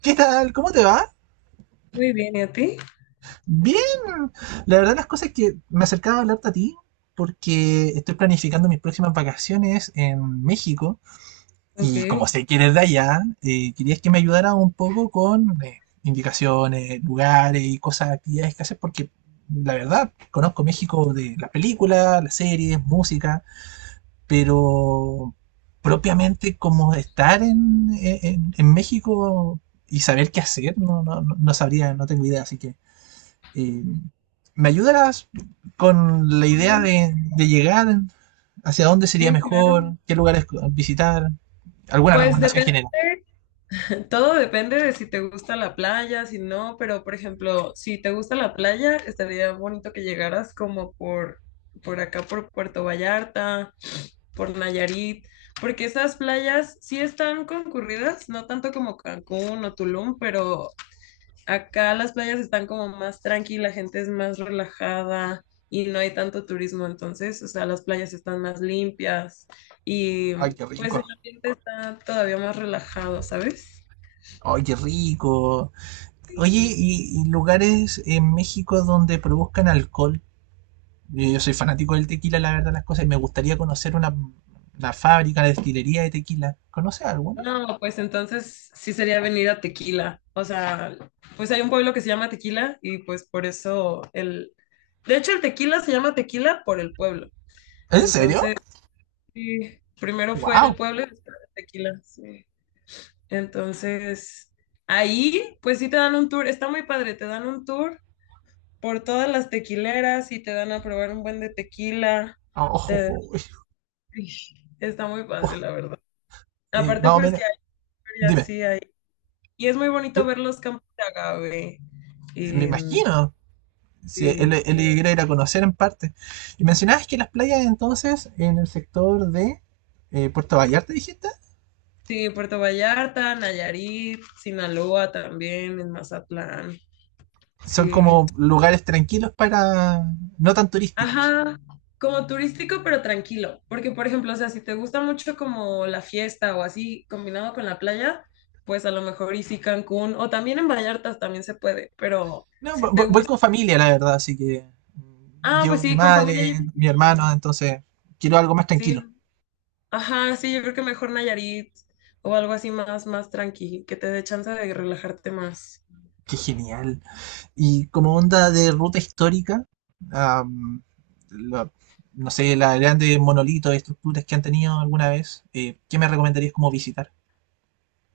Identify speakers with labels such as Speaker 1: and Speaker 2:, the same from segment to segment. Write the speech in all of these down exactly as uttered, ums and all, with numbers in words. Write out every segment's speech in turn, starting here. Speaker 1: ¿Qué tal? ¿Cómo te va?
Speaker 2: Muy bien, ¿y a ti?
Speaker 1: Bien. La verdad las cosas es que me acercaba a hablarte a ti porque estoy planificando mis próximas vacaciones en México
Speaker 2: Ok,
Speaker 1: y como
Speaker 2: sí,
Speaker 1: sé que eres de allá, eh, querías que me ayudara un poco con eh, indicaciones, lugares y cosas, actividades que hacer porque la verdad conozco México de las películas, las series, música, pero propiamente como estar en, en- en México y saber qué hacer, no, no, no no sabría, no tengo idea, así que Eh, ¿Me ayudarás con la idea de, de llegar? ¿Hacia dónde sería
Speaker 2: sí, claro.
Speaker 1: mejor? ¿Qué lugares visitar? ¿Alguna
Speaker 2: Pues
Speaker 1: recomendación
Speaker 2: depende,
Speaker 1: general?
Speaker 2: todo depende de si te gusta la playa, si no, pero por ejemplo, si te gusta la playa, estaría bonito que llegaras como por, por acá, por Puerto Vallarta, por Nayarit, porque esas playas sí están concurridas, no tanto como Cancún o Tulum, pero acá las playas están como más tranqui, la gente es más relajada y no hay tanto turismo, entonces, o sea, las playas están más limpias y
Speaker 1: Ay, qué
Speaker 2: pues el
Speaker 1: rico.
Speaker 2: ambiente está todavía más relajado, ¿sabes?
Speaker 1: Ay, qué rico. Oye,
Speaker 2: Sí.
Speaker 1: ¿y, y lugares en México donde produzcan alcohol? Yo, yo soy fanático del tequila, la verdad, las cosas, y me gustaría conocer una, una fábrica, una destilería de tequila. ¿Conoces alguna?
Speaker 2: No, pues entonces sí sería venir a Tequila, o sea, pues hay un pueblo que se llama Tequila y pues por eso el... De hecho, el Tequila se llama Tequila por el pueblo,
Speaker 1: ¿En serio?
Speaker 2: entonces sí, primero fue el
Speaker 1: ¡Wow!
Speaker 2: pueblo y después el Tequila, sí. Entonces, ahí, pues sí te dan un tour, está muy padre, te dan un tour por todas las tequileras y te dan a probar un buen de tequila.
Speaker 1: Oh,
Speaker 2: te-
Speaker 1: oh, oh,
Speaker 2: Está muy
Speaker 1: oh.
Speaker 2: padre, la verdad.
Speaker 1: Eh,
Speaker 2: Aparte,
Speaker 1: más o
Speaker 2: pues
Speaker 1: menos.
Speaker 2: que hay ferias,
Speaker 1: Dime.
Speaker 2: sí hay. Y es muy bonito
Speaker 1: Eh,
Speaker 2: ver los campos de agave.
Speaker 1: me
Speaker 2: Em,
Speaker 1: imagino. Sí, él,
Speaker 2: sí,
Speaker 1: él quería ir a conocer en parte. Y mencionabas que las playas entonces en el sector de eh, Puerto Vallarta, dijiste,
Speaker 2: sí, Puerto Vallarta, Nayarit, Sinaloa también, en Mazatlán.
Speaker 1: son
Speaker 2: Sí.
Speaker 1: como lugares tranquilos para no tan turísticos.
Speaker 2: Ajá, como turístico, pero tranquilo. Porque, por ejemplo, o sea, si te gusta mucho como la fiesta o así combinado con la playa, pues a lo mejor y sí Cancún o también en Vallarta también se puede, pero
Speaker 1: No, vo-
Speaker 2: si te
Speaker 1: vo- voy
Speaker 2: gusta.
Speaker 1: con familia, la verdad, así que mm,
Speaker 2: Ah, pues
Speaker 1: llevo mi
Speaker 2: sí, con familia yo
Speaker 1: madre,
Speaker 2: creo que
Speaker 1: mi hermano,
Speaker 2: sí.
Speaker 1: entonces quiero algo más
Speaker 2: Sí,
Speaker 1: tranquilo.
Speaker 2: ajá, sí, yo creo que mejor Nayarit o algo así más, más tranqui, que te dé chance de relajarte más.
Speaker 1: Qué genial. Y como onda de ruta histórica, am, la- no sé, las grandes monolitos, estructuras que han tenido alguna vez, eh, ¿qué me recomendarías como visitar?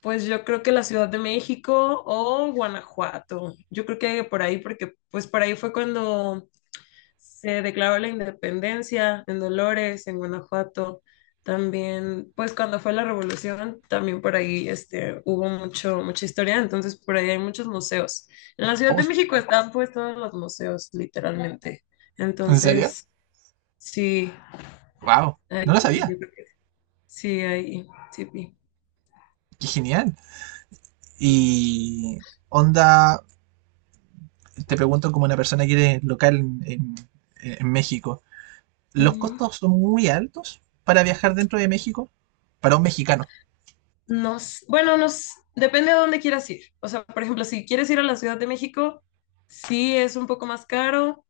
Speaker 2: Pues yo creo que la Ciudad de México o Guanajuato. Yo creo que por ahí, porque pues por ahí fue cuando se declaró la independencia en Dolores, en Guanajuato. También, pues cuando fue la revolución, también por ahí este, hubo mucho, mucha historia, entonces por ahí hay muchos museos. En la Ciudad
Speaker 1: Oh,
Speaker 2: de
Speaker 1: qué
Speaker 2: México
Speaker 1: genial.
Speaker 2: están pues todos los museos, literalmente.
Speaker 1: ¿En serio?
Speaker 2: Entonces, sí,
Speaker 1: ¡Wow! No
Speaker 2: hay-
Speaker 1: lo sabía.
Speaker 2: yo creo que sí, ahí sí. Sí.
Speaker 1: ¡Qué genial! Y onda, te pregunto como una persona que eres local en, en- en México, ¿los
Speaker 2: Ujú.
Speaker 1: costos son muy altos para viajar dentro de México? Para un mexicano.
Speaker 2: Nos, bueno, nos depende de dónde quieras ir. O sea, por ejemplo, si quieres ir a la Ciudad de México, sí es un poco más caro,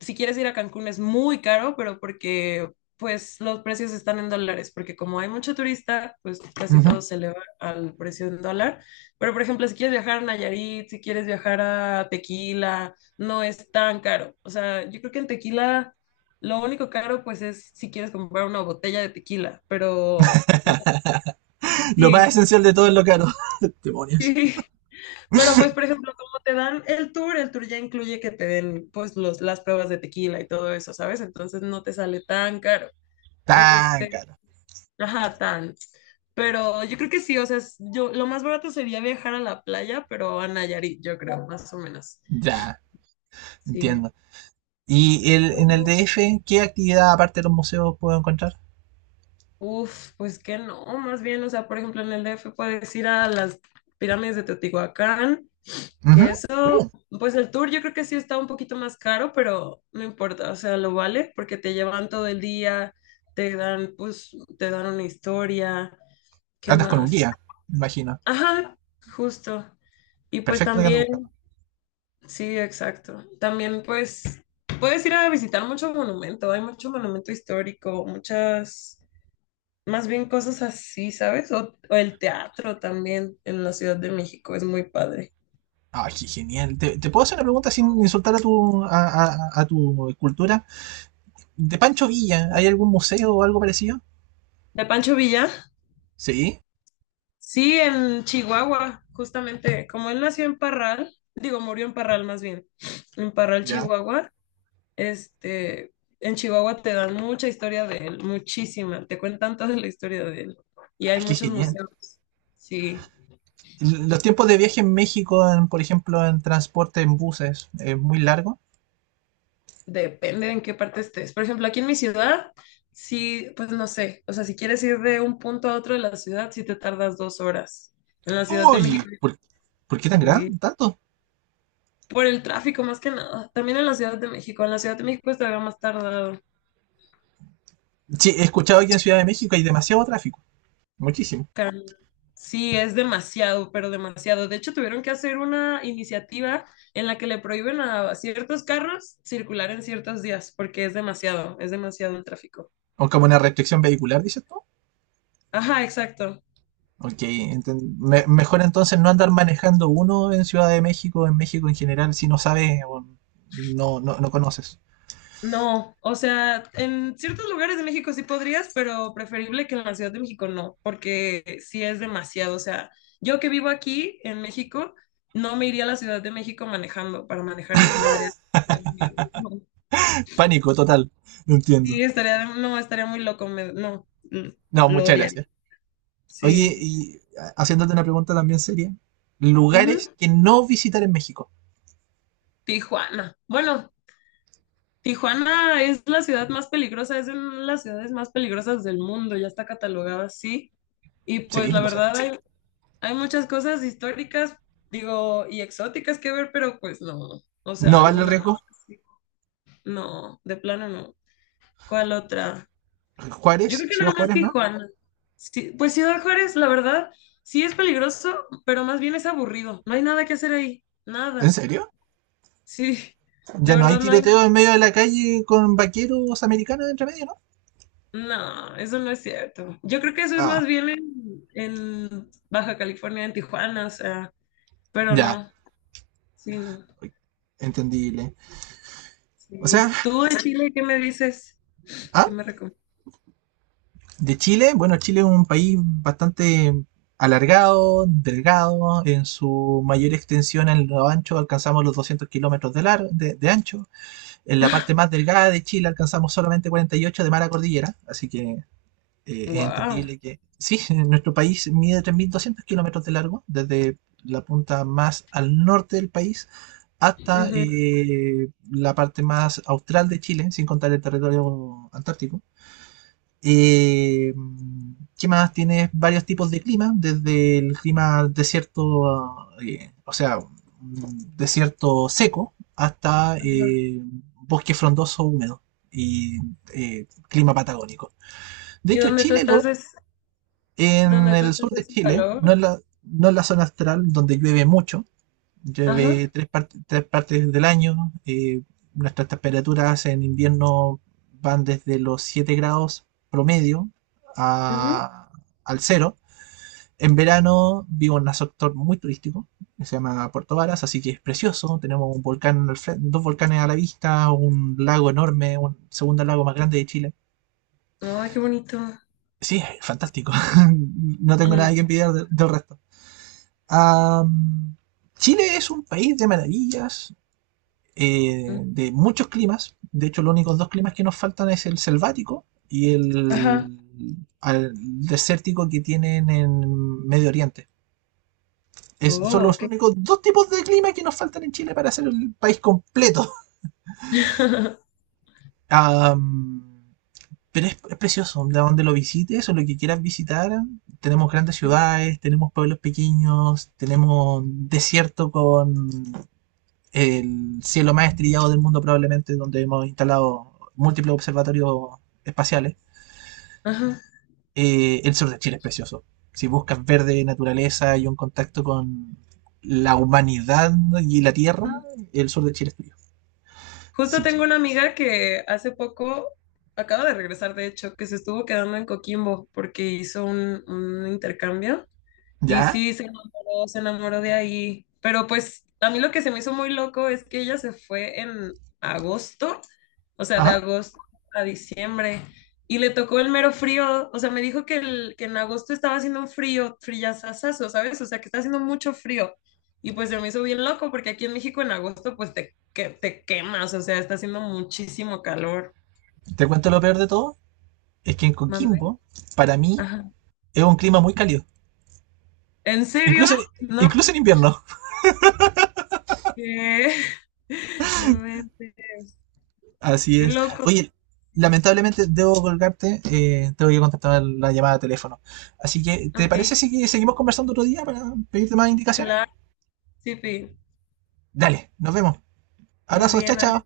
Speaker 2: si quieres ir a Cancún es muy caro, pero porque pues los precios están en dólares, porque como hay mucho turista, pues casi
Speaker 1: Ujú.
Speaker 2: todo se eleva al precio en dólar. Pero por ejemplo, si quieres viajar a Nayarit, si quieres viajar a Tequila, no es tan caro. O sea, yo creo que en Tequila lo único caro pues es si quieres comprar una botella de tequila, pero, o sea,
Speaker 1: Lo más
Speaker 2: sí,
Speaker 1: esencial de todo es lo caro. Demonios.
Speaker 2: sí. Pero pues, por ejemplo, como te dan el tour, el tour ya incluye que te den pues los, las pruebas de tequila y todo eso, ¿sabes? Entonces no te sale tan caro.
Speaker 1: Tan
Speaker 2: Este,
Speaker 1: caro.
Speaker 2: ajá, tan. Pero yo creo que sí, o sea, es- yo lo más barato sería viajar a la playa, pero a Nayarit, yo creo, más o menos.
Speaker 1: Ya,
Speaker 2: Sí.
Speaker 1: entiendo. ¿Y el, en el
Speaker 2: Tú-
Speaker 1: D F, qué actividad aparte de los museos puedo encontrar?
Speaker 2: Uf, pues que no, más bien, o sea, por ejemplo, en el D F puedes ir a las pirámides de Teotihuacán,
Speaker 1: Ujú.
Speaker 2: que es
Speaker 1: Uh,
Speaker 2: pues el tour yo creo que sí está un poquito más caro, pero no importa, o sea, lo vale porque te llevan todo el día, te dan, pues, te dan una historia, ¿qué
Speaker 1: Andas con un
Speaker 2: más?
Speaker 1: guía, me imagino.
Speaker 2: Ajá, justo. Y pues
Speaker 1: Perfecto lo que ando buscando.
Speaker 2: también, sí, exacto. También pues puedes ir a visitar mucho monumento, hay mucho monumento histórico, muchas, más bien cosas así, ¿sabes? O, o el teatro también en la Ciudad de México, es muy padre.
Speaker 1: Ay, genial. ¿Te, te puedo hacer una pregunta sin insultar a tu, a, a, a tu cultura? De Pancho Villa, ¿hay algún museo o algo parecido?
Speaker 2: ¿De Pancho Villa?
Speaker 1: Sí,
Speaker 2: Sí, en Chihuahua, justamente, como él nació en Parral, digo, murió en Parral más bien, en Parral,
Speaker 1: ya.
Speaker 2: Chihuahua, este, en Chihuahua te dan mucha historia de él, muchísima, te cuentan toda la historia de él. Y hay
Speaker 1: Ay, qué
Speaker 2: muchos
Speaker 1: genial.
Speaker 2: museos, sí,
Speaker 1: L- Los tiempos de viaje en México, en- por ejemplo, en transporte en buses, es muy largo.
Speaker 2: depende en qué parte estés. Por ejemplo, aquí en mi ciudad, sí, pues no sé, o sea, si quieres ir de un punto a otro de la ciudad, sí te tardas dos horas. En la Ciudad de
Speaker 1: Uy,
Speaker 2: México,
Speaker 1: ¿por, por qué tan grande?
Speaker 2: sí,
Speaker 1: ¿Tanto?
Speaker 2: por el tráfico más que nada. También en la Ciudad de México. En la Ciudad de México es todavía más tardado.
Speaker 1: Sí, he escuchado que en Ciudad de México hay demasiado tráfico. Muchísimo.
Speaker 2: Caramba. Sí, es demasiado, pero demasiado. De hecho, tuvieron que hacer una iniciativa en la que le prohíben a ciertos carros circular en ciertos días, porque es demasiado, es demasiado el tráfico.
Speaker 1: O como una restricción vehicular, dices tú.
Speaker 2: Ajá, exacto.
Speaker 1: Ok, enten- me- mejor entonces no andar manejando uno en Ciudad de México, en México en general, si no sabes o no, no, no conoces.
Speaker 2: No, o sea, en ciertos lugares de México sí podrías, pero preferible que en la Ciudad de México no, porque sí es demasiado. O sea, yo que vivo aquí en México, no me iría a la Ciudad de México manejando para manejar yo, me daría miedo. No,
Speaker 1: Pánico total, lo entiendo.
Speaker 2: sí, estaría, no, estaría muy loco, me- no, l-
Speaker 1: No,
Speaker 2: lo
Speaker 1: muchas
Speaker 2: odiaría.
Speaker 1: gracias. Oye,
Speaker 2: Sí.
Speaker 1: y ha- haciéndote una pregunta también seria,
Speaker 2: Ujú.
Speaker 1: lugares que no visitar en México.
Speaker 2: Tijuana. Bueno, Tijuana es la ciudad más peligrosa, es una de las ciudades más peligrosas del mundo, ya está catalogada así. Y pues
Speaker 1: Sí,
Speaker 2: la
Speaker 1: lo sé.
Speaker 2: verdad hay Hay muchas cosas históricas, digo, y exóticas que ver, pero pues no. O sea,
Speaker 1: ¿No vale el
Speaker 2: alguna,
Speaker 1: riesgo?
Speaker 2: sí, no, de plano no. ¿Cuál otra? Yo
Speaker 1: Juárez,
Speaker 2: creo que
Speaker 1: Ciudad
Speaker 2: nada más
Speaker 1: Juárez, ¿no?
Speaker 2: Tijuana. Sí, pues Ciudad Juárez, la verdad, sí es peligroso, pero más bien es aburrido. No hay nada que hacer ahí,
Speaker 1: ¿En
Speaker 2: nada.
Speaker 1: serio?
Speaker 2: Sí, de
Speaker 1: Ya no hay
Speaker 2: verdad no hay nada.
Speaker 1: tiroteo en medio de la calle con vaqueros americanos entre medio, ¿no?
Speaker 2: No, eso no es cierto. Yo creo que eso es
Speaker 1: Ah,
Speaker 2: más bien en, en Baja California, en Tijuana, o sea, pero
Speaker 1: ya,
Speaker 2: no, sí, no.
Speaker 1: entendible. O
Speaker 2: Sí.
Speaker 1: sea,
Speaker 2: ¿Tú de Chile qué me dices?
Speaker 1: ¿ah?
Speaker 2: ¿Qué me recomiendas?
Speaker 1: De Chile, bueno, Chile es un país bastante alargado, delgado, en su mayor extensión en lo ancho alcanzamos los doscientos kilómetros de, lar- de, de ancho, en la parte más delgada de Chile alcanzamos solamente cuarenta y ocho de mar a cordillera, así que eh, es
Speaker 2: Wow.
Speaker 1: entendible que sí, nuestro país mide tres mil doscientos kilómetros de largo, desde la punta más al norte del país hasta eh, la parte más austral de Chile, sin contar el territorio antártico. eh, ¿Qué más? Tienes varios tipos de clima, desde el clima desierto, eh, o sea, mm, desierto seco, hasta eh, bosque frondoso húmedo y eh, clima patagónico. De
Speaker 2: ¿Y
Speaker 1: hecho,
Speaker 2: dónde tú
Speaker 1: Chile,
Speaker 2: estás
Speaker 1: lo,
Speaker 2: es
Speaker 1: en
Speaker 2: dónde tú
Speaker 1: el
Speaker 2: estás
Speaker 1: sur de
Speaker 2: hace
Speaker 1: Chile, no
Speaker 2: calor?
Speaker 1: en la, no en la zona astral donde llueve mucho.
Speaker 2: Ajá.
Speaker 1: Llueve tres, par- tres partes del año. Eh, nuestras temperaturas en invierno van desde los siete grados promedio
Speaker 2: Ujú.
Speaker 1: a- al cero. En verano vivo en un sector muy turístico, que se llama Puerto Varas, así que es precioso. Tenemos un volcán al fren- dos volcanes a la vista, un lago enorme, un segundo lago más grande de Chile.
Speaker 2: Ay, qué bonito.
Speaker 1: Sí, es fantástico. No tengo nada que
Speaker 2: Mm,
Speaker 1: envidiar de- del resto. Am, Chile es un país de maravillas.
Speaker 2: mm.
Speaker 1: Eh, de muchos climas. De hecho, los únicos dos climas que nos faltan es el selvático y
Speaker 2: Ajá.
Speaker 1: el, al desértico que tienen en Medio Oriente. Es, son
Speaker 2: Oh,
Speaker 1: los
Speaker 2: ok.
Speaker 1: únicos dos tipos de clima que nos faltan en Chile para hacer el país completo. Um, pero es, es precioso, de donde lo visites o lo que quieras visitar, tenemos grandes ciudades, tenemos pueblos pequeños, tenemos desierto con el cielo más estrellado del mundo probablemente, donde hemos instalado múltiples observatorios espaciales.
Speaker 2: Ajá.
Speaker 1: Eh, el sur de Chile es precioso. Si buscas verde, naturaleza y un contacto con la humanidad y la tierra,
Speaker 2: Mm.
Speaker 1: el sur de Chile es tuyo.
Speaker 2: Justo
Speaker 1: Así
Speaker 2: tengo una
Speaker 1: que,
Speaker 2: amiga que hace poco acaba de regresar, de hecho, que se estuvo quedando en Coquimbo porque hizo un, un intercambio. Y
Speaker 1: ya,
Speaker 2: sí, se enamoró, se enamoró de ahí. Pero pues a mí lo que se me hizo muy loco es que ella se fue en agosto, o sea, de
Speaker 1: ajá.
Speaker 2: agosto a diciembre, y le tocó el mero frío. O sea, me dijo que, el, que en agosto estaba haciendo un frío, frillazazazo, ¿sabes? O sea, que está haciendo mucho frío. Y pues se me hizo bien loco porque aquí en México en agosto pues te, que, te quemas, o sea, está haciendo muchísimo calor.
Speaker 1: Te cuento lo peor de todo, es que en
Speaker 2: ¿Mande?
Speaker 1: Coquimbo, para mí,
Speaker 2: Ajá.
Speaker 1: es un clima muy cálido.
Speaker 2: ¿En serio?
Speaker 1: Incluso,
Speaker 2: No,
Speaker 1: incluso en invierno.
Speaker 2: que... No inventes.
Speaker 1: Así
Speaker 2: Qué
Speaker 1: es.
Speaker 2: loco.
Speaker 1: Oye, lamentablemente debo colgarte, eh, tengo que contestar la llamada de teléfono. Así que, ¿te parece
Speaker 2: Ok,
Speaker 1: si seguimos conversando otro día para pedirte más indicaciones?
Speaker 2: claro, sí, Pi.
Speaker 1: Dale, nos vemos.
Speaker 2: Muy
Speaker 1: Abrazos, chao,
Speaker 2: bien, adiós.
Speaker 1: chao.